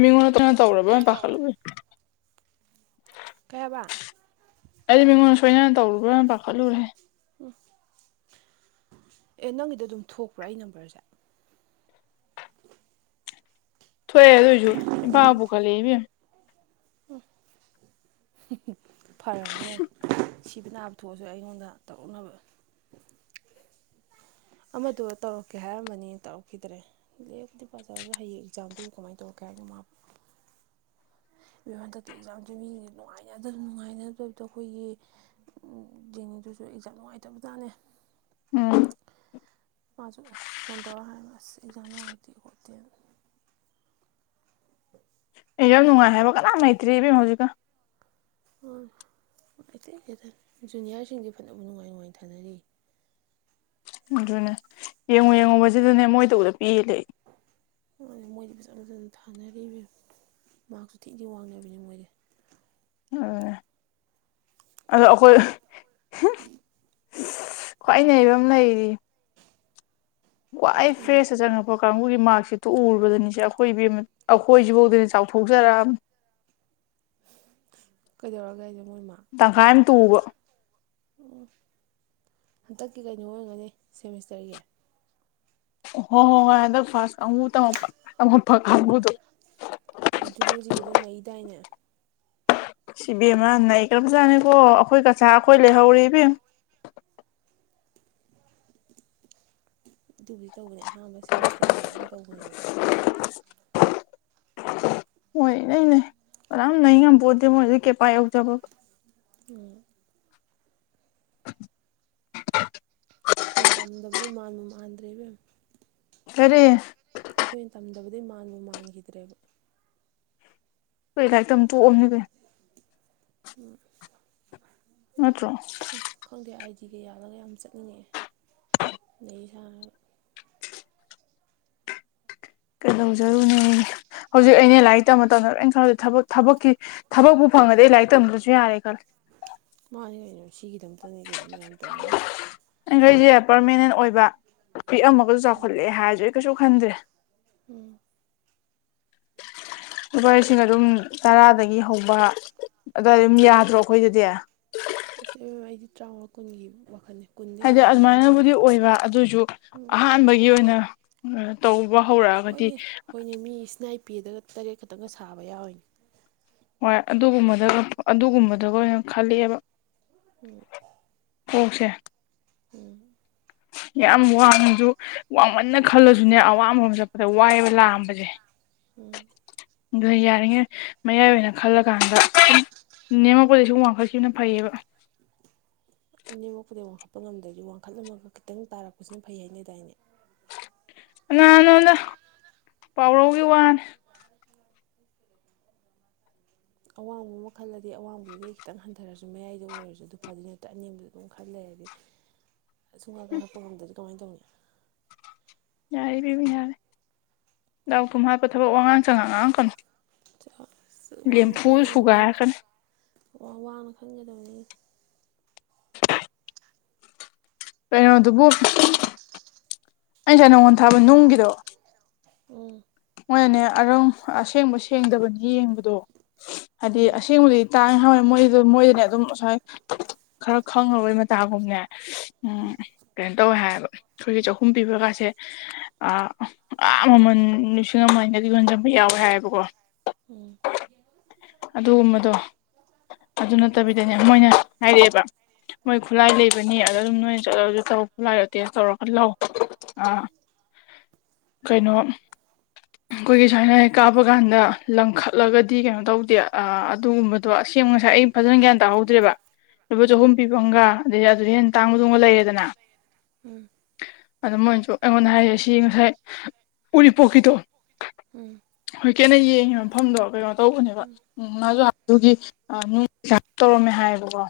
ꯃꯤꯉꯣꯅ ꯇꯅ ꯇꯧꯔꯕ ꯄꯈꯠꯂꯨꯔꯦ ꯀꯩꯍꯥꯏꯕ ꯁꯣꯏꯅ ꯇꯧꯔꯨꯕ꯭ꯔ ꯄꯥꯈꯠꯂꯨꯔꯦ ꯎꯝ ꯑꯦ ꯅꯪꯒꯤꯗ ꯑꯗꯨꯝ ꯊꯣꯛꯄ꯭ꯔꯥ ꯑꯩ ꯅꯝꯕꯔꯁꯦ ꯊꯣꯛꯑꯦ ꯑꯗꯨ ꯑꯣꯏꯁꯨ ꯏꯝꯐꯥꯕꯨꯨ ꯄꯨꯈꯠꯂꯦ ꯏꯕꯦꯝꯃꯥ ꯎꯝ ꯐꯔꯝꯅꯦ ꯌꯥꯝ ꯁꯤꯕ ꯅꯥꯕ ꯊꯣꯛꯑꯁꯨ ꯑꯩꯉꯣꯟꯗ ꯇꯧꯔꯛꯅꯕ ꯑꯃꯗꯨ ꯇꯧꯔꯛꯀꯦ ꯍꯥꯏꯔꯝꯕꯅꯤ ꯇꯧꯔꯛꯈꯤꯗ꯭ꯔꯦ ꯂꯔꯤꯛꯕꯨꯗꯤ ꯄꯖꯥꯔꯁꯨ ꯍꯌꯦꯡ ꯑꯦꯛꯖꯥꯝꯗꯨ ꯀꯃꯥꯏ ꯇꯧꯔꯛꯀꯦ ꯀꯩꯅꯣ ꯃꯥ [inaudible] ꯍꯟꯗꯛꯇꯤ ꯑꯦꯛꯖꯥꯝꯁꯦ ꯃꯤꯖꯤꯡꯖꯦ ꯅꯨꯡꯉꯥꯏꯅ ꯅꯨꯡꯉꯥꯏꯅꯗꯣ ꯑꯩꯈꯣꯏꯒꯤ ꯑꯗꯨꯁꯨ ꯑꯦꯛꯖꯥꯝ ꯅꯨꯡꯉꯥꯏꯇꯕꯖꯥꯠꯅꯦ ꯎꯝ ꯃꯥꯁꯨ ꯐꯣꯟ ꯇꯧꯔꯒ ꯍꯥꯏꯔꯃꯦ ꯑꯁ ꯑꯦꯛꯖꯥꯝ ꯅꯨꯡꯉꯥꯏꯇꯦ ꯈꯣꯠꯇꯦꯅ [inaudible] ꯑꯦꯛꯌꯥꯝ ꯅꯨꯡꯉꯥꯏ ꯍꯥꯏꯕ ꯀꯅꯥꯝ ꯂꯩꯇ꯭ꯔꯦ ꯏꯕꯦꯝꯃ ꯍꯧꯖꯤꯛꯀꯥꯟ [unintelligible] ꯖꯨꯅꯤꯌꯥꯔꯁꯤꯡꯗꯤ ꯐꯅꯕꯨ ꯅꯨꯡꯉꯥꯏ ꯅꯨꯡꯉꯥꯏ ꯊꯥꯅꯔꯤꯌꯦ ꯑꯗꯨꯅꯦ ꯌꯦꯡꯉꯨ ꯌꯦꯡꯉꯨꯕꯁꯤꯗꯅꯦ ꯃꯣꯏꯇ ꯎꯕꯗ ꯄꯦꯜꯂꯦ ꯑꯩ ꯊꯥꯅꯗꯦ ꯏꯕꯦꯝꯃꯥ ꯃꯥꯛꯁꯨ ꯊꯤ ꯗꯤ ꯋꯥꯡꯅꯕꯤꯅꯤ ꯃꯣꯏꯗꯤ ꯎ ꯑꯗꯣ ꯑꯩꯈꯣꯏ ꯈ꯭ꯋꯥꯏ ꯅꯩꯕ ꯑꯃ ꯂꯩꯔꯤ ꯋꯡꯈꯋꯥꯏ ꯀꯅꯥ ꯐ꯭ꯔꯦꯁꯇ ꯆꯪꯉꯛꯄ꯭ꯔꯣ ꯀꯥꯡꯕꯨꯒꯤ ꯃꯥꯔꯛꯁꯤꯠꯇꯨ ꯎꯔꯨꯕꯗꯅꯤꯁꯦ ꯑꯩꯈꯣꯏ ꯏꯕꯦꯝꯃ ꯑꯩꯈꯣꯏꯁꯤꯐꯥꯎꯗꯅꯦ ꯆꯥꯎꯊꯣꯛꯆꯔꯛꯑꯅꯤ [inaudible] ꯀꯩꯗꯧꯔꯒꯦ ꯍꯥꯏꯖꯦ ꯇꯈꯥꯟ ꯇꯨꯕ ꯎꯝ ꯍꯟꯗꯛꯀꯤ ꯀꯩꯅꯣ ꯑꯣꯏꯔꯝꯒꯅꯤ ꯁꯦꯃꯤꯁꯇꯔꯒꯤ ꯍ ꯍꯣ ꯍꯣꯏꯗ ꯐ ꯎꯝ ꯂꯨꯖꯤꯛꯁꯤꯗ ꯅꯩꯗꯥꯏꯅꯦ ꯁꯤꯕꯦꯝꯃꯅꯏ ꯀꯔꯝ ꯆꯥꯅꯤꯀꯣ ꯑꯩꯈꯣꯏ ꯀꯆꯥ ꯑꯩꯈꯣꯏ ꯂꯩꯍꯧꯔꯤꯦ ꯏꯕꯦꯝ [unintelligible] ꯑꯗꯨꯕꯨꯗꯤ ꯇꯧꯕꯅꯦ ꯑꯍꯥꯟꯕ ꯁꯦꯃꯤꯁꯇꯔꯒꯤꯁꯨ ꯑꯗꯨꯝ ꯇꯧꯕꯅꯦꯕ ꯃꯣꯏ ꯏꯅꯩ ꯅꯩ ꯀꯅꯥꯝ ꯅꯩ ꯉꯝꯄꯣꯠꯇꯦ ꯃꯣꯏꯗꯤ ꯀꯦꯄꯥꯏ ꯌꯧꯖꯕꯀ ꯎꯝ ꯑꯩꯈꯣꯏꯅ ꯇꯝꯗꯕꯗꯩ ꯃꯥꯟꯕ ꯃꯥꯟꯗ꯭ꯔꯦꯕ ꯀꯔꯦ ꯑꯩꯈꯣꯏꯅ ꯇꯝꯗꯕꯗꯒꯤꯩ ꯃꯥꯟꯕꯕꯨ ꯃꯥꯟꯈꯤꯗ꯭ꯔꯦꯕ ꯀꯩ ꯂꯥꯏꯔꯤꯛꯇ ꯇꯣꯛꯑꯝꯅꯤ ꯀ ꯑ ꯅꯠꯇ꯭ꯔꯣ ꯐꯇꯤꯒ ꯌꯥꯜꯂꯒ ꯌꯥꯝ ꯆꯠꯅꯤꯡꯉꯛꯑꯦ ꯂꯩ ꯁꯥꯥꯡꯅꯒ ꯀꯩꯗꯧꯖꯔꯨꯅꯦ ꯍꯧꯖꯤꯛ ꯑꯅꯦ ꯂꯥꯏꯔꯤꯛ ꯇꯝꯕ ꯃꯇꯝꯝꯗ ꯂꯣꯏꯅ ꯈꯜꯗꯦ ꯊꯕ ꯊꯕꯛꯀꯤ ꯊꯕꯛꯄꯨ ꯐꯪꯗ ꯂꯥꯏ ꯇꯝꯕꯔꯨꯁꯨ ꯌꯥꯔꯦ ꯀ ꯃꯥꯅꯤ ꯀꯩꯅꯣ ꯁꯤꯒꯤꯗꯃꯛꯇꯅꯤ ꯀꯩꯅꯣ ꯃꯌꯥꯝ ꯇꯧꯅ ꯑꯩꯁꯦ ꯄꯥꯔꯃꯤꯅꯦꯟ ꯑꯣꯏꯕ ꯄꯤꯛ ꯑꯃꯒꯁꯨ ꯎꯝ ꯆꯥꯎꯈꯠꯂꯑꯦ ꯍꯥꯏꯔꯁꯨ ꯑꯩ ꯀꯩꯁꯨ ꯈꯟꯗ꯭ꯔꯦ ꯎꯝ [inaudible] ꯂꯨꯄꯥ ꯂꯤꯁꯤꯡ ꯑꯗꯨꯝ ꯇꯔꯥꯗꯒꯤ ꯍꯧꯕ ꯑꯗꯨꯋꯥꯏ ꯑꯗꯨꯝ ꯌꯥꯗ꯭ꯔꯣ ꯑꯩꯈꯣꯏꯗꯗꯤ ꯑꯁ ꯑꯩꯗꯤ ꯇꯔꯥꯃꯉꯥ ꯀꯨꯟꯒꯤ ꯋꯥꯈꯜꯅꯤ ꯍꯥꯏꯗꯤ ꯑꯗꯨꯃꯥꯏꯅꯕꯨꯗꯤ ꯑꯣꯏꯕ ꯑꯗꯨꯁꯨ ꯎꯝ ꯑꯍꯥꯟꯕꯒꯤ ꯑꯣꯏꯅ ꯇꯧ ꯋꯥ ꯍꯧꯔꯛꯑꯒꯗꯤ ꯅꯥꯄꯤꯗꯒ ꯇꯔꯦꯠ ꯈꯛꯇꯪꯒ ꯁꯥꯕ ꯌꯥꯎꯋꯅꯤ ꯍꯣꯏ ꯑꯗꯨꯒꯨꯝꯕꯗꯒ ꯑꯗꯨꯒꯨꯝꯕꯗꯒ ꯑꯣꯏꯅ ꯈꯂꯑꯦꯕ ꯎꯝ ꯑꯣꯁꯦ ꯎꯝ ꯌꯥꯝ ꯋꯥꯡꯃꯁꯨ ꯋꯥꯡꯃꯟꯅ ꯈꯜꯂꯁꯨꯅꯦ ꯑꯋꯥꯕ ꯑꯃ ꯆꯠꯄꯗ ꯋꯥꯏꯕ ꯂꯥꯛꯑꯝꯕꯁꯦ ꯎꯝ ꯑꯗꯨ ꯌꯥꯔꯤꯉꯩ ꯃꯌꯥꯏ ꯑꯣꯏꯅ ꯈꯜꯂꯀꯥꯟꯗ ꯅꯃ ꯀꯣꯂ ꯁ ꯋꯥꯡꯈꯠꯁꯤꯅ ꯐꯩꯌꯦꯕ ꯑꯅꯤꯦꯝꯃꯛꯣꯛꯄꯗꯤꯩ ꯋꯥꯡꯈꯠꯄ ꯉꯝꯗ꯭ꯔꯗꯤ ꯋꯥꯡꯈꯠꯂꯝꯃꯒ ꯈꯤꯇꯪ ꯇꯥꯔꯛꯄꯁꯤꯅ ꯐꯩ ꯍꯥꯏꯅꯗꯥꯏꯅꯦ ꯑꯉꯥꯡ ꯅꯗ ꯄꯥꯎꯔꯧꯒꯤ ꯋꯥꯅꯦ ꯑꯋꯥꯡꯕ ꯑꯃ ꯈꯜꯂꯗꯤ ꯑꯋꯥꯡꯕꯗꯨꯗꯤ ꯑꯩ ꯈꯤꯇꯪ ꯍꯟꯊꯔꯁꯨ ꯃꯌꯥꯏꯗ ꯑꯣꯏꯔꯁꯨ ꯑꯗꯨ ꯐꯗꯤ ꯅꯠꯇ ꯑꯦꯝꯕꯗꯣ ꯑꯗꯨꯝ ꯈꯜꯂꯦ ꯍꯥꯏꯗꯤ [inaudible] ꯑꯁꯨꯝ ꯉꯇ ꯍꯥꯞꯄ ꯉꯝꯗꯗꯤ ꯀꯃꯥꯏꯅ ꯇꯧꯅꯤ ꯌꯥꯔꯦ ꯄꯤꯕ ꯌꯥꯔꯦ ꯗꯥꯎ ꯊꯨꯝ ꯍꯥꯞꯄ ꯊꯕꯛ ꯋꯥꯉꯥꯡ ꯆꯉꯥꯡ ꯉꯥꯡꯥꯛ ꯀꯪꯅꯤ ꯂꯦꯝꯐꯨ ꯁꯨꯒꯥꯏꯒꯅ ꯋꯥꯅ ꯈꯪꯒꯗꯕꯅꯤ ꯀꯩꯅꯣꯗꯨꯕꯨ ꯑꯩ ꯉꯁꯥꯏ ꯅꯪꯉꯣꯟꯜ ꯊꯥꯕ ꯅꯨꯡꯒꯤꯗꯣ ꯎꯝ ꯃꯣꯏꯅꯅꯦ ꯑꯔꯪ ꯑꯁꯦꯡꯕ ꯁꯦꯡꯗꯕꯅꯤ ꯌꯦꯡꯕꯗꯣ ꯎꯝ ꯍꯥꯏꯗꯤ ꯑꯁꯦꯡꯕꯗꯤ ꯇꯥꯡꯉ ꯍꯥꯎꯋꯦ ꯃꯣꯏꯗ ꯃꯣꯏꯗꯅꯦ ꯑꯗꯨꯝ ꯉꯁꯥꯏ ꯈꯔ ꯈꯪꯉꯕꯩ ꯃꯇꯥꯒꯨꯝꯅꯦ ꯎꯝ ꯀꯩꯅꯣ ꯇꯧꯋꯦ ꯍꯥꯏꯕ ꯑꯩꯈꯣꯏꯒꯤ ꯆꯍꯨꯝ ꯄꯤꯕꯒꯥꯁꯦ ꯑꯥ ꯃꯃꯜ ꯅꯨꯡꯁꯤ ꯉꯃꯥꯏꯅꯗꯤ ꯌꯣꯟꯁꯤꯟꯕ ꯌꯥꯎꯋꯦ ꯍꯥꯏꯌꯦꯕꯀꯣ ꯎꯝ ꯑꯗꯨꯒꯨꯝꯕꯗꯣ ꯑꯗꯨ ꯅꯠꯇꯕꯤꯗꯅꯦ ꯃꯣꯏꯅ ꯍꯥꯏꯔꯛꯑꯦꯕ ꯃꯣꯏ ꯈꯨꯠꯂꯥꯏ ꯂꯩꯕꯅꯤ ꯑꯗ ꯑꯗꯨꯝ ꯅꯣꯏꯅ ꯆꯠꯂꯁꯨ ꯂꯥꯏꯔꯇꯦ ꯆꯧꯔꯒ ꯂꯧ ꯑ ꯀꯩꯅꯣ ꯑꯩꯈꯣꯏꯒꯤ ꯁꯨꯃꯥꯏꯅ ꯀꯥꯞꯕ ꯀꯥꯟꯗ ꯂꯪꯈꯠꯂꯒꯗꯤ ꯀꯩꯅꯣ ꯇꯧꯗꯦ ꯑꯗꯨꯒꯨꯝꯕꯗꯣ ꯑꯁꯦꯡꯕ ꯉꯁꯥꯏ ꯑꯩ ꯐꯖꯅ ꯒ꯭ꯌꯥꯟ ꯇꯥꯍꯧꯗ꯭ꯔꯦꯕ ꯂꯨꯄꯥ ꯎꯝ ꯆꯍꯨꯝ ꯄꯤꯐꯝꯒ ꯑꯗꯗꯒꯤ ꯑꯗꯨꯗꯤ ꯍꯦꯟꯅ ꯇꯥꯡꯕ ꯇꯨꯡꯕ ꯂꯩꯌꯦꯗꯅ ꯎꯝ ꯎꯝ ꯑꯗꯨ ꯃꯣꯏꯅꯁꯨ ꯑꯩꯉꯣꯟꯗ ꯍꯥꯏꯔꯁꯤ ꯉꯁꯥꯏ ꯎꯔꯤꯄꯣꯛꯀꯤꯗꯣ ꯎꯝ ꯑꯩꯅ ꯌꯦꯡꯉꯦꯕ ꯃꯐꯝꯗꯣ ꯀꯩꯅꯣ ꯇꯧꯕꯅꯦꯕ ꯎꯝ ꯃꯥꯁꯨ ꯑꯗꯨꯒꯤ ꯑꯥ ꯄꯩꯁꯥ ꯇꯧꯔꯝꯃꯦ ꯍꯥꯏꯌꯦꯕꯀꯣ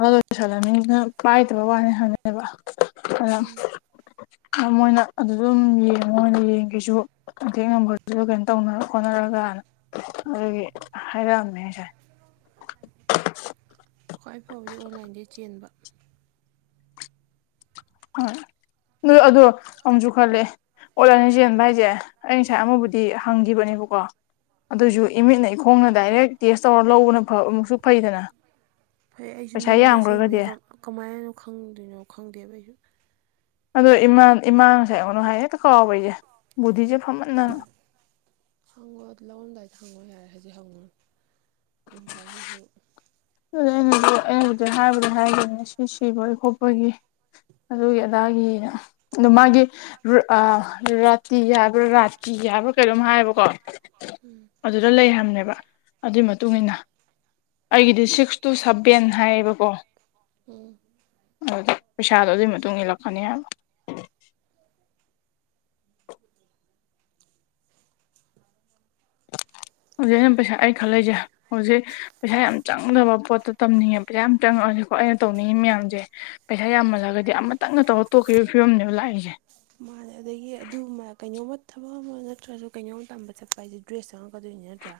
ꯑꯗꯨꯂꯃꯤꯅ ꯄꯥꯏꯗꯕ ꯋꯥꯅꯤ ꯍꯪꯉꯛꯑꯦꯕ ꯑꯗꯨ ꯎꯝ ꯃꯣꯏꯅ ꯑꯗꯨ ꯑꯗꯨꯝ ꯌꯦꯡꯉꯣ ꯌꯦꯡꯒꯦꯖꯨ ꯀꯟꯇꯦꯛ ꯅꯝꯕꯔꯗꯨꯗ ꯀꯩꯅꯣ ꯇꯧꯅꯔ ꯈꯣꯠꯅꯔꯒ ꯑꯗꯨꯒꯤ ꯍꯥꯏꯔꯛꯑꯝꯃꯦ ꯉꯁꯥꯏ ꯈ꯭ꯋꯥꯏ ꯐꯥꯎꯕꯗꯤ ꯑꯣꯟꯂꯥꯏꯟꯗꯩ ꯆꯦꯟꯕ ꯅ ꯑꯗꯣ ꯑꯃꯨꯛꯁꯨ ꯈꯜꯂꯦ ꯑꯣꯂꯥꯏꯅ ꯆꯦꯟꯕ ꯍꯥꯏꯁꯦ ꯑꯩ ꯉꯁꯥꯏ ꯑꯃꯕꯨꯗꯤ ꯍꯪꯈꯤꯕꯅꯦꯕꯀꯣ ꯑꯗꯨꯁꯨ ꯎꯝ ꯏꯃꯤꯠꯅꯩ ꯈꯣꯡꯅ ꯗꯥꯏꯔꯦꯛ ꯇꯦꯁ ꯇꯧꯔ ꯂꯧꯕꯅ ꯑꯃꯨꯛꯁꯨ ꯐꯩꯗꯅ ꯐꯩ ꯑꯩꯖꯨ ꯄꯩꯁꯥ ꯌꯥꯝꯈ꯭ꯔꯒꯗꯤ ꯅꯨꯡꯖꯦꯁꯨꯝꯕ ꯀꯃꯥꯏꯅꯣ ꯈꯪꯗꯣꯏꯅꯣ ꯈꯪꯗꯦꯕ ꯑꯩꯖꯨ ꯑꯗꯣ ꯏꯃꯥꯟ ꯏꯃꯥ ꯉꯁꯥꯏꯉꯅꯨ ꯍꯥꯏ ꯍꯦꯛꯇ ꯀꯥꯎꯕ ꯑꯩꯖꯦ ꯕꯨꯙꯤꯖꯦ ꯍꯪꯉꯣ ꯑꯗꯨ ꯂꯧꯂꯝꯗꯥꯏꯗ ꯍꯪꯉꯣ ꯌꯥꯔꯦ ꯍꯧꯖꯤꯛ ꯍꯪꯉꯨꯔꯅꯨ ꯑꯗꯨꯝ ꯀꯥꯎꯅꯤꯍꯦ ꯑꯗꯨꯗ ꯑꯩꯅꯁꯨ ꯑꯩꯕꯨꯖꯤꯛ ꯍꯥꯏꯕꯗꯤ ꯍꯥꯏꯒꯅꯦ ꯁꯤ ꯁꯤꯕꯒꯤ ꯈꯣꯠꯄꯒꯤ ꯑꯗꯨꯒꯤ ꯑꯗꯥꯒꯤꯅꯤꯗ ꯑ ꯃꯥꯒꯤ ꯔꯥꯇꯤ ꯍꯥꯏꯕ꯭ꯔꯥ ꯔꯥꯇ ꯌꯥꯕ ꯀꯩꯅꯣꯝ ꯍꯥꯏꯌꯦꯕꯀꯣ ꯎꯝ ꯑꯗꯨꯗ ꯂꯩ ꯍꯥꯏꯅꯦꯕ ꯑꯗꯨꯏ ꯃꯇꯨꯡ ꯎꯝ ꯏꯟꯅ ꯑꯩꯒꯤ ꯁꯤꯛꯁ ꯇꯨ ꯁꯚꯦꯟ ꯍꯥꯏꯌꯦꯕꯀꯣ ꯎꯝ ꯑꯗꯨ ꯄꯩꯁꯥꯗꯣ ꯑꯗꯨꯒꯤ ꯃꯇꯨꯡ ꯏꯜꯂꯛꯀꯅꯤ ꯍꯥꯏꯕ [unintelligible] ꯍꯧꯖꯤꯛ ꯑꯩꯅ ꯄꯩꯁꯥ ꯑꯩ ꯈꯜꯂꯛꯁꯦ ꯍꯧꯖꯤꯛ ꯄꯩꯁꯥ ꯌꯥꯝ ꯆꯪꯗꯕ ꯄꯣꯠꯇ ꯇꯝꯅꯤꯡꯉꯦꯕ ꯄꯩꯁꯥ ꯌꯥꯝ ꯆꯪꯉꯛ ꯑꯀꯣ ꯑꯩꯅ ꯇꯧꯅꯤꯡꯏ ꯃꯌꯥꯝꯖꯦ ꯄꯩꯁꯥ ꯌꯥꯝꯃꯜꯂꯒꯗꯤ ꯑꯃꯇꯪꯅ ꯇꯧꯔ ꯇꯣꯛꯈꯤꯕ ꯐꯤꯕꯝꯅꯦꯕ ꯂꯥꯛꯏꯁꯦ ꯃꯥꯅꯦ ꯑꯗꯒꯤ ꯑꯗꯨꯃ ꯀꯩꯅꯣꯝꯃ ꯊꯕꯛ ꯑꯃ ꯅꯠꯇ꯭ꯔꯁꯨ ꯀꯩꯅꯣꯝ ꯇꯝꯕ ꯆꯠꯄ ꯍꯥꯏꯁꯦ ꯗ꯭ꯔꯦꯁ ꯆꯪꯉꯛꯀꯗꯣꯏꯅꯤ ꯅꯠꯇ꯭ꯔꯥ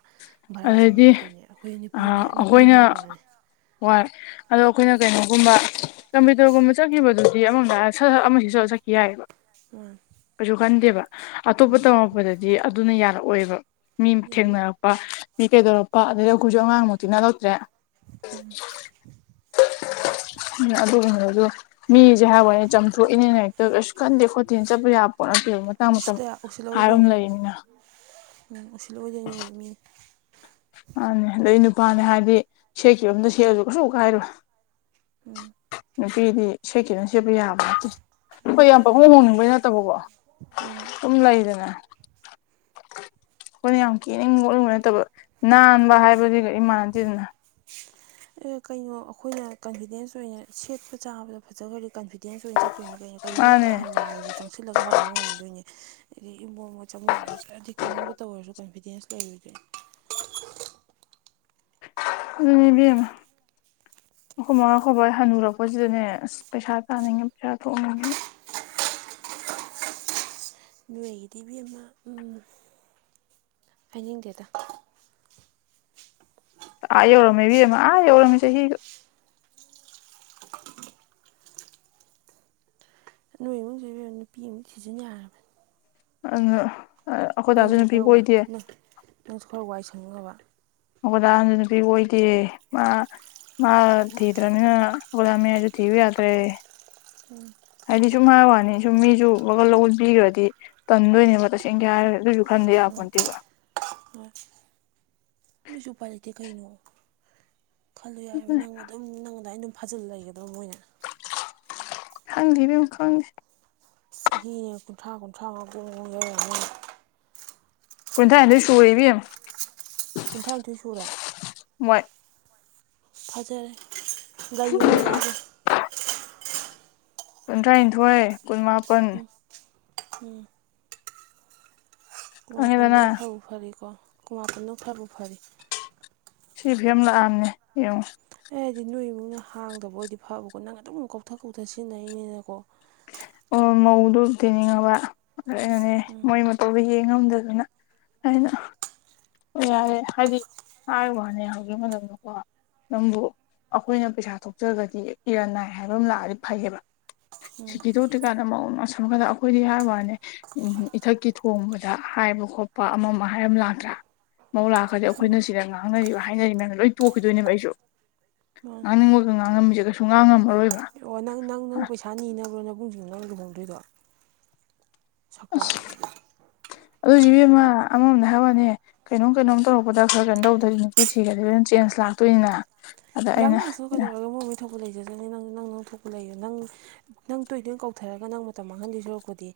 ꯚꯔꯥ ꯑꯗꯩꯗꯤ ꯆꯪꯉꯛꯀꯗꯣꯏꯅꯦ ꯑꯩꯈꯣꯏ ꯅꯨꯄꯤꯅꯦ ꯅꯨꯄꯤꯅꯦ ꯑꯩꯈꯣꯏꯅ ꯍꯥꯏꯕꯅꯦ ꯍꯣꯏ ꯑꯗꯣ ꯑꯩꯈꯣꯏꯅ ꯀꯩꯅꯣꯒꯨꯝꯕ ꯀꯝꯄ꯭ꯌꯨꯇꯔꯒꯨꯝꯕ ꯆꯠꯈꯤꯕꯗꯨ ꯑꯃꯂꯣꯝꯗ ꯍꯥꯏꯔꯗꯤ ꯁꯠ ꯁꯠ ꯑꯃꯍꯦꯛꯇ ꯁꯦꯠꯆꯜꯂꯒ ꯆꯠꯈꯤ ꯌꯥꯏꯌꯦꯕ ꯑꯣ ꯈꯟꯗꯦꯕ ꯑꯇꯣꯞꯄ ꯇꯝꯃꯛꯄꯗꯗꯤ ꯑꯗꯨꯅ ꯌꯥꯔꯛꯑꯣꯏꯕ ꯃꯤ ꯌꯥꯔꯣꯏ ꯊꯦꯡꯅꯔꯛꯄ ꯃꯤ ꯀꯩꯗꯧꯔꯛꯄ ꯑꯗꯩ ꯑꯩꯈꯣꯏꯁꯨ ꯑꯉꯥꯡꯃꯨꯛꯇꯤ ꯅꯠꯂꯛꯇ꯭ꯔꯦ ꯎꯝ [unintelligible] ꯑꯗꯨꯁꯨ ꯃꯤꯁꯦ ꯍꯥꯏꯕꯅꯦ ꯆꯝꯊꯣꯛꯏꯅꯦꯅ ꯍꯦꯛꯇ ꯀꯁꯨ ꯀꯟꯗꯦ ꯈꯣꯠꯇꯦꯅ ꯆꯠꯄ ꯌꯥꯕ ꯄꯣꯠ ꯃꯇꯥꯡ ꯃꯇꯝ ꯎꯁꯤꯠꯇ ꯍꯥꯏꯕ ꯑꯃ ꯂꯩꯅꯤꯅ ꯎꯁꯤꯠꯔꯛꯑꯣꯏꯗꯣꯏꯅꯦꯕ ꯃꯤꯅ ꯃꯥꯅꯦ ꯑꯗꯨꯗ ꯑꯩ ꯅꯨꯄꯥꯅꯦ ꯍꯥꯏꯕꯗꯤ ꯁꯦꯠꯈꯤꯕ ꯑꯝꯗ ꯁꯦꯠꯂꯁꯨ ꯀꯩꯁꯨ ꯀꯥꯏꯔꯣꯏ ꯎꯝ ꯅꯨꯄꯤꯗꯤ ꯁꯦꯈꯤꯕꯝꯗ ꯁꯦꯠꯄ ꯌꯥꯕ ꯅꯠꯇꯦ ꯑꯩꯈꯣꯏ ꯌꯥꯝ ꯄꯥꯛꯍꯣꯡ ꯍꯣꯡꯅꯤꯡꯕꯩ ꯅꯠꯇꯕꯀꯣ ꯎꯝ ꯁꯨꯝ ꯂꯩꯗꯅ ꯍꯣꯏꯅ ꯌꯥꯝ ꯀꯦꯅꯤꯡ ꯈꯣꯠꯅꯤꯡꯕꯒꯤ ꯅꯠꯇꯕ ꯅꯥꯟꯕ ꯍꯥꯏꯕꯗꯨꯒ ꯏꯃꯥꯟꯅꯗꯦꯗꯅ ꯀꯩꯅꯣ ꯑꯩꯈꯣꯏꯅ ꯀꯟꯐꯤꯗꯦꯟꯁ ꯑꯣꯏꯅ ꯁꯦꯠꯄ ꯆꯥꯕꯗ ꯐꯖꯈ꯭ꯔꯗꯤ ꯀꯟꯐꯤꯗ ꯇꯦꯟꯁ ꯑꯣꯏꯅ ꯆꯠꯇꯣꯏꯅꯦ ꯀꯩꯅꯣ ꯀꯩꯅꯣꯝꯃꯇ ꯃꯥꯅꯦ ꯍꯪꯉꯨ ꯍꯥꯏꯔꯁꯨ ꯆꯪꯁꯤꯜꯂꯒ ꯍꯪꯕ ꯉꯝꯗꯣꯏꯅꯦ ꯑꯩ ꯏꯃꯣꯠ ꯃꯣꯠ ꯆꯃꯣꯠꯅꯔꯁꯨ ꯍꯥꯏꯗꯤ ꯀꯩꯅꯣꯝꯗ ꯇꯧꯔꯁꯨ ꯀꯟꯐꯤꯗꯦꯟꯁ ꯂꯩꯔꯣꯏꯗꯣꯅꯤ [unintelligible] ꯎꯝ ꯑꯗꯨꯅꯤ ꯏꯕꯦꯝꯃ ꯑꯩꯈꯣꯏ ꯃꯥ ꯑꯩꯈꯣꯍ ꯕꯥ ꯍꯟꯅꯨꯔꯛꯄꯁꯤꯗꯅꯦ ꯑꯁ ꯄꯩꯁꯥ ꯇꯥꯅꯤꯡꯉꯦ ꯄꯩꯁꯥ ꯊꯣꯛꯅꯤꯡꯉꯦ ꯅꯣꯏꯒꯤꯗꯤ ꯏꯕꯦꯝꯃ ꯎꯝ ꯍꯥꯏꯅꯤꯡꯗꯦꯗ ꯑꯥ ꯌꯧꯔꯝꯃꯦ ꯏꯕꯦꯃꯥ ꯑꯥ ꯌꯧꯔꯝꯃꯤ ꯆꯍꯤꯒ ꯅꯣꯏ ꯏꯕꯨꯡ ꯁꯤꯁꯨ ꯏꯕꯦꯃꯥ ꯅꯨꯄꯤ ꯑꯃꯨ ꯁꯤꯖꯤꯟ ꯌꯥꯔꯕꯅꯤ ꯑ ꯅꯪꯁꯨ ꯈꯔ ꯋꯥ ꯅꯪ ꯅꯪꯁꯨ ꯈꯔ ꯋꯥꯏ ꯁꯪꯅꯕ ꯑꯩꯈꯣꯏ ꯗꯥ ꯗꯨꯁꯨ ꯅꯨꯄꯤ ꯀꯣꯏꯗꯦ ꯃꯥ ꯃꯥ ꯊꯤꯗ꯭ꯔꯃꯤꯅꯥ ꯑꯩꯈꯤꯏ ꯗꯥ ꯃꯌꯥꯏ ꯗꯨꯁꯨ ꯊꯤꯌꯣ ꯌꯥꯇ꯭ꯔꯦ ꯍꯥꯏꯗꯤꯁꯨꯝ ꯃꯥꯏ ꯋꯥꯅꯤ ꯁꯨꯝ ꯃꯤꯁꯨ ꯂꯕꯤꯈ꯭ꯔꯗꯤ ꯇꯗꯣꯏꯅꯦꯕ ꯇꯁꯦꯡꯅ ꯀ ꯍꯥꯏꯔ ꯈꯟꯗ ꯌꯥꯄꯣꯠ ꯇꯦꯕꯥ ꯃꯤꯁꯨ ꯎꯄꯥꯏ ꯂꯩꯇꯦ ꯀꯩꯅꯣ ꯈꯜꯂꯨ ꯌꯥꯏꯔꯤꯕꯕ ꯑꯗꯨꯅꯦ ꯅꯪ ꯑꯗꯨꯝ ꯅꯪꯣꯟꯗ ꯑꯩ ꯑꯗꯨꯝ ꯐꯖꯜꯂ ꯂꯩꯒꯗ꯭ꯔꯥ ꯃꯣꯏꯅ ꯈꯪꯗꯦ ꯏꯕꯦꯃꯥ ꯈꯪꯗꯦ ꯆꯍꯤ ꯀꯨꯟꯊ꯭ꯔꯥ ꯀꯨꯟꯊ꯭ꯔꯥ ꯉꯥ ꯌꯔꯅꯤ ꯀꯨꯟꯊꯔꯥ ꯍꯥꯏꯗꯨꯗꯤ ꯁꯨꯔꯦ ꯏꯕꯦꯃꯥ ꯈꯨꯨꯝꯊ꯭ꯔꯥ ꯅꯤꯊꯣꯏ ꯁꯨꯔꯦ ꯃꯣꯏ ꯐꯖꯔꯦ ꯂꯩꯌꯣꯌꯣ ꯑꯗꯨꯃꯥꯏꯅꯥ ꯑꯗꯨꯝ ꯀꯨꯟꯊ꯭ꯔꯥꯅꯤꯊꯣꯏ ꯀꯨꯟꯃꯥꯄꯟ ꯎꯝ ꯎꯝ ꯀꯨꯟ ꯈꯪꯉꯦꯗꯅ ꯃꯥꯄꯟꯗꯨꯅ ꯈꯔꯕꯨ ꯐꯔꯤꯀꯣ ꯀꯨꯟꯃꯥꯄꯟꯗꯨ ꯈꯔꯕꯨ ꯐꯔꯤ ꯁꯤ ꯐꯦꯝ ꯂꯥꯛꯑꯝꯅꯦ ꯌꯦꯡꯉꯣ ꯑꯦꯗꯤ ꯅꯣꯏ ꯃꯤꯡꯅ ꯍꯥꯡꯗꯕ ꯑꯣꯏꯗꯤ ꯐꯕꯀꯣ ꯅꯪ ꯑꯗꯨꯝ ꯀꯧꯊ ꯀꯧꯊ ꯁꯤꯖꯤꯟꯅꯔꯤꯅꯤꯅꯀꯣ ꯑꯣ ꯃꯧꯗꯨ ꯇꯤꯅꯤꯡꯉꯕꯅꯦ ꯎꯝ ꯃꯣꯏ ꯃꯇꯧꯗꯣ ꯌꯦꯡ ꯉꯝꯗꯗꯅ ꯑꯩꯅ ꯑꯣ ꯌꯥꯔꯦ ꯍꯥꯏꯗꯤ ꯍꯥꯏ ꯋꯥꯅꯦ ꯍꯧꯈꯤꯕ ꯃꯇꯝꯗꯀꯣ ꯅꯪꯕꯨ ꯑꯩꯈꯣꯏꯅ ꯄꯩꯁꯥ ꯊꯣꯛꯆꯔꯒꯗꯤ ꯏꯔꯥꯟ ꯅꯥꯏ ꯍꯥꯏꯕ ꯑꯃ ꯂꯥꯛꯑꯗꯤ ꯐꯩꯌꯦꯕ ꯎꯝ ꯁꯤꯒꯤꯗ ꯀꯗ ꯁꯝ ꯈꯗ ꯑꯩꯈꯣꯏꯗꯤ ꯍꯥꯏ ꯋꯥꯅꯦ ꯎ ꯏꯊꯛꯀꯤ ꯊꯣꯡꯕꯗ ꯍꯥꯏꯕ ꯈꯣꯠꯄ ꯑꯃ ꯍꯥꯏ ꯑꯃ ꯂꯥꯛꯇ ꯃꯧ ꯂꯥꯛꯈ꯭ꯔꯗꯤ ꯑꯩꯈꯣꯏꯅ ꯎꯝ ꯁꯤꯗ ꯉꯥꯡꯅꯔꯤꯕ ꯍꯥꯏꯅꯔꯤ ꯃꯌꯥꯝꯅ ꯂꯣꯏ ꯇꯣꯛꯈꯤꯗꯣꯏꯅꯦꯕ ꯑꯩꯁꯨ ꯃꯥꯅꯤ ꯉꯥꯡꯅꯤꯡꯕꯒ ꯉꯥꯡꯉꯝꯃꯤꯁꯦ ꯀꯩꯁꯨ ꯉꯥꯡꯉꯝꯃꯔꯣꯏꯕ ꯑꯣ ꯅꯪ ꯅꯪ ꯅꯪ ꯄꯩꯁꯥ ꯅꯤꯅꯕ꯭ꯔꯣ ꯅꯕꯨꯡꯁꯤꯡ ꯅꯪ ꯂꯨꯍꯣꯡꯗꯣꯏꯗꯣ ꯑꯁ ꯁꯛꯇꯥꯁꯤꯗꯤ ꯑꯗꯨꯏꯖꯨ ꯏꯕꯦꯃꯥ ꯎꯝ ꯑꯃꯃꯝꯗ ꯍꯋꯥꯅꯦ ꯀꯩꯅꯣꯝ ꯀꯩꯅꯣꯝ ꯇꯧꯔꯛꯄꯗ ꯈꯔ ꯀꯩꯅꯣ ꯇꯧꯗꯣꯏ ꯅꯨꯄꯤ ꯊꯤꯒꯗ ꯑꯗꯨꯝ ꯆꯦꯟꯖ ꯂꯥꯛꯇꯣꯏꯅꯤꯅ ꯑꯗ ꯂꯪ ꯑꯩꯅ ꯂꯛꯁꯅꯨ ꯀꯩꯗꯧꯔꯒ ꯃꯣꯏ ꯃꯣꯏ ꯊꯣꯛ ꯂꯩꯖꯗꯅꯤ ꯅꯪ ꯅꯪ ꯅꯪ ꯊꯣꯛꯄꯨ ꯂꯩ ꯅꯪ ꯅꯪ ꯇꯣꯏ ꯇꯣꯏꯅ ꯀꯧꯊꯔꯒ ꯅꯪ ꯃꯇꯝ ꯃꯥꯡꯍꯜꯂꯤ ꯁꯣꯔꯛꯄꯗꯤ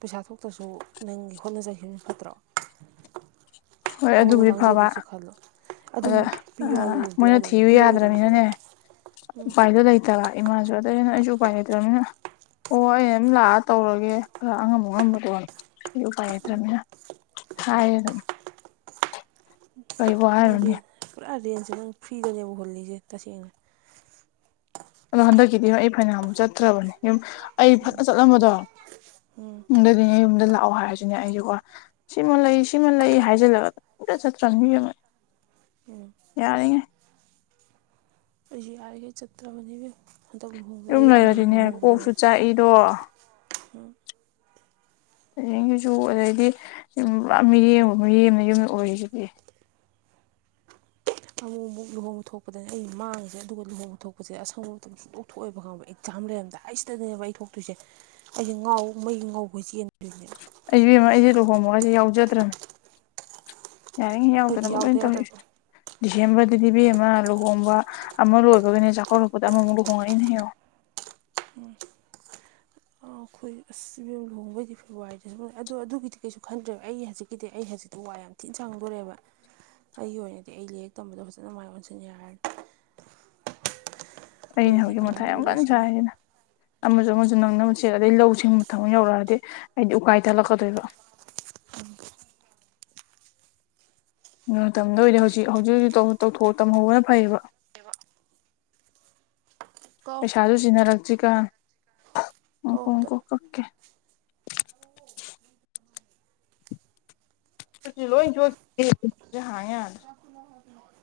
ꯄꯩꯁꯥ ꯊꯣꯛꯇ꯭ꯔꯁꯨ ꯅꯪꯒꯤ ꯍꯣꯠꯅꯖꯈꯤꯕ ꯐꯠꯇ꯭ꯔꯣ [inaudible] ꯅꯣꯡꯅ ꯑꯗꯨꯕꯨꯗꯤ ꯐꯕ ꯃꯥꯡꯖꯗꯣꯏꯁꯨ ꯈꯜꯂꯣ ꯑꯗꯨꯝ ꯄꯤꯌꯨ ꯑꯗ ꯍꯥꯏꯔꯁꯨ ꯑꯗꯨꯝ ꯃꯣꯏꯅ ꯄꯤꯔꯛꯑꯗꯕꯅꯤ ꯊꯤꯌꯨ ꯄꯤꯔꯛꯑꯣꯏꯗꯕ ꯌꯥꯗ꯭ꯔꯅꯤꯅꯅꯦ ꯁꯨꯡꯂꯩꯇꯦ ꯎꯝ ꯎꯄꯥꯏꯗꯣ ꯂꯩꯇꯕ ꯏꯃꯥꯁꯨ ꯑꯇꯩꯩꯅ ꯑꯩꯁꯨ ꯎꯄꯥꯏ ꯂꯩꯇꯕꯅꯤꯅ ꯑꯣ ꯑꯩ ꯑꯗꯨꯝ ꯂꯥꯛꯑ ꯇꯧꯔꯒꯦ ꯈꯔ ꯑꯉꯝꯝꯕ ꯉꯝꯕ ꯇꯧꯔꯅꯤ ꯑꯩ ꯎꯄꯥꯏ ꯂꯩꯇ꯭ꯔꯅꯤꯅ ꯍꯥꯏ ꯑꯗꯨ ꯔꯦꯟ ꯄꯨꯔꯥ ꯔꯦꯟꯖꯁꯦ ꯅꯪ ꯐ꯭ꯔꯤꯗꯅꯦꯕ ꯍꯨꯜꯂꯤꯁꯦ ꯇꯁꯦꯡꯅ ꯑꯗꯣ ꯍꯟꯗꯛꯀꯤꯗꯤ ꯑꯩ ꯐꯥꯏꯅꯥꯜꯃꯨꯛ ꯆꯠꯇ꯭ꯔꯕꯅꯦ ꯌꯨꯝ ꯑꯩ ꯐꯠꯅ ꯆꯠꯂꯝꯕꯗꯣ ꯎꯝ ꯌꯨꯝꯗꯗꯤꯅꯦ ꯌꯨꯝꯗ ꯂꯥꯛꯑꯣ ꯍꯥꯏꯔꯁꯤꯅꯦ ꯑꯩꯁꯦꯀꯣ ꯁꯤꯃ ꯂꯩ ꯁꯤꯃ ꯂꯩ ꯍꯥꯏꯖꯤꯜꯂꯒ ꯆꯪꯕꯤꯔꯝ ꯎꯝ ꯌꯥꯔꯤꯉ ꯑꯩ ꯌꯥꯔꯒꯦ ꯆꯇ꯭ꯔꯕꯅꯤ ꯍꯟꯗꯛ ꯂꯨꯍꯣꯡꯕꯗ ꯌꯨꯝ ꯂꯩꯔꯗꯤꯅꯦ ꯀꯣꯛꯁꯨ ꯆꯥꯛꯏꯗꯣ ꯍꯌꯦꯦꯡꯒꯤꯁꯨ ꯑꯗꯩꯗꯤ ꯌ ꯄꯨꯥ ꯃꯤꯔꯦꯝꯕ ꯃꯤꯔꯦꯝꯅ ꯌꯨꯝꯗ ꯑꯣꯏꯔꯤꯁꯤꯗꯤ ꯑꯃꯨꯛ ꯑꯃꯨꯛ ꯂꯨꯍꯣꯡꯕ ꯊꯣꯛꯄꯗꯅꯤ ꯑꯩ ꯃꯥꯡꯉꯤꯁꯦ ꯑꯗꯨꯒ ꯂꯨꯍꯣꯡꯕ ꯊꯣꯛꯄꯁꯦ ꯑꯁꯪꯕ ꯃꯇꯝ ꯁꯨꯡꯛꯇꯣꯛꯊꯣꯛꯑꯦꯕ ꯈꯪꯕꯊ ꯑꯍꯝ ꯂꯩꯔꯝꯗ ꯑꯩ ꯁꯤꯗꯅꯦꯕ ꯑꯩ ꯊꯣꯛꯇꯣꯏꯁꯦ ꯑꯩꯁꯦ ꯉꯥꯎ ꯃꯩꯒꯤ ꯉꯥꯎꯈꯩ ꯆꯦꯟꯗꯣꯏꯅꯦꯕ ꯑꯩꯃ ꯑꯩꯁꯦ ꯂꯨꯍꯣꯡꯃꯒꯁꯦ ꯌꯥꯎꯖꯗ꯭ꯔꯅꯦ ꯌꯥꯔꯤꯉꯩ ꯑꯩꯈꯣꯏꯗꯤ ꯌꯥꯎꯗꯅꯕ ꯂꯣꯏ ꯌꯥꯎꯗ ꯇꯧꯔꯛꯏ ꯌꯥꯗꯕ ꯑ ꯁꯦꯝꯦꯝꯕꯗꯗꯤ ꯕꯤ ꯑꯃ ꯂꯨꯍꯣꯡꯕ ꯑꯃ ꯂꯣꯏꯕꯒꯤꯅꯦ ꯆꯥꯛꯀꯧꯔꯛꯄꯗ ꯑꯃꯃꯨꯛ ꯂꯨꯍꯣꯡꯉꯛꯏꯅꯦ ꯍꯥꯏꯡꯛꯣ ꯎꯝ ꯑꯁ ꯂꯨꯍꯕꯩꯗꯤ ꯐꯦꯕꯋꯥꯔꯤꯗꯁꯨ ꯑꯗ ꯑꯗꯨꯒꯤꯗꯤ ꯀꯩꯁꯨ ꯈꯟꯗ꯭ꯔꯦꯕ ꯑꯩ ꯍꯧꯖꯤꯛꯀꯤꯗꯤ ꯑꯩ ꯍꯧꯖꯤꯛꯇꯤ ꯋꯥ ꯌꯥꯝ ꯊꯤꯤꯟ ꯁꯥꯡꯉꯦ ꯈꯣꯡꯗꯣꯔꯛꯦꯕ ꯑꯩꯒꯤ ꯑꯣꯏꯅꯗꯤ ꯑꯩ ꯂꯔꯤꯛ ꯇꯝꯕꯗꯣ ꯐꯖꯅ ꯃꯥꯏ ꯑꯣꯟꯁꯤꯟꯦ ꯍꯥꯏꯔꯗꯤ [unintelligible] ꯑꯩꯅ ꯍꯧꯖꯤꯛ ꯃꯊꯥ ꯌꯥꯝ ꯂꯨꯍꯣꯡꯗꯨꯕ ꯀꯪ ꯂꯣꯏꯁꯤꯜꯂꯦ ꯆꯥꯏꯗꯅ ꯑꯃꯁꯨꯨ ꯑꯗꯨ ꯅꯪꯅ ꯃꯆꯦꯠ ꯑꯗꯩ ꯂꯧꯁꯤꯡ ꯃ ꯊ ꯌꯧꯔꯛꯑꯗꯤ ꯑꯩꯗꯤ ꯎꯀꯥꯏ ꯊꯂꯛꯀꯗꯣꯏꯕ ꯎꯝ ꯃꯇꯝꯗ ꯑꯣꯏꯔꯗꯤ ꯍꯧꯖꯤꯛ ꯍꯧꯖꯤꯛ ꯍꯧꯖꯤꯛ ꯇꯝꯍꯧꯕꯅ ꯐꯩꯌꯦꯕ [unintelligible] ꯀꯧ ꯄꯩꯁꯥꯗꯨ ꯆꯟꯅꯔꯛꯁꯤꯒ ꯀꯧ ꯑꯝꯇ ꯎꯪꯀꯣꯈꯣ ꯀꯛꯀꯦ ꯂ ꯏꯖ ꯌꯥꯅ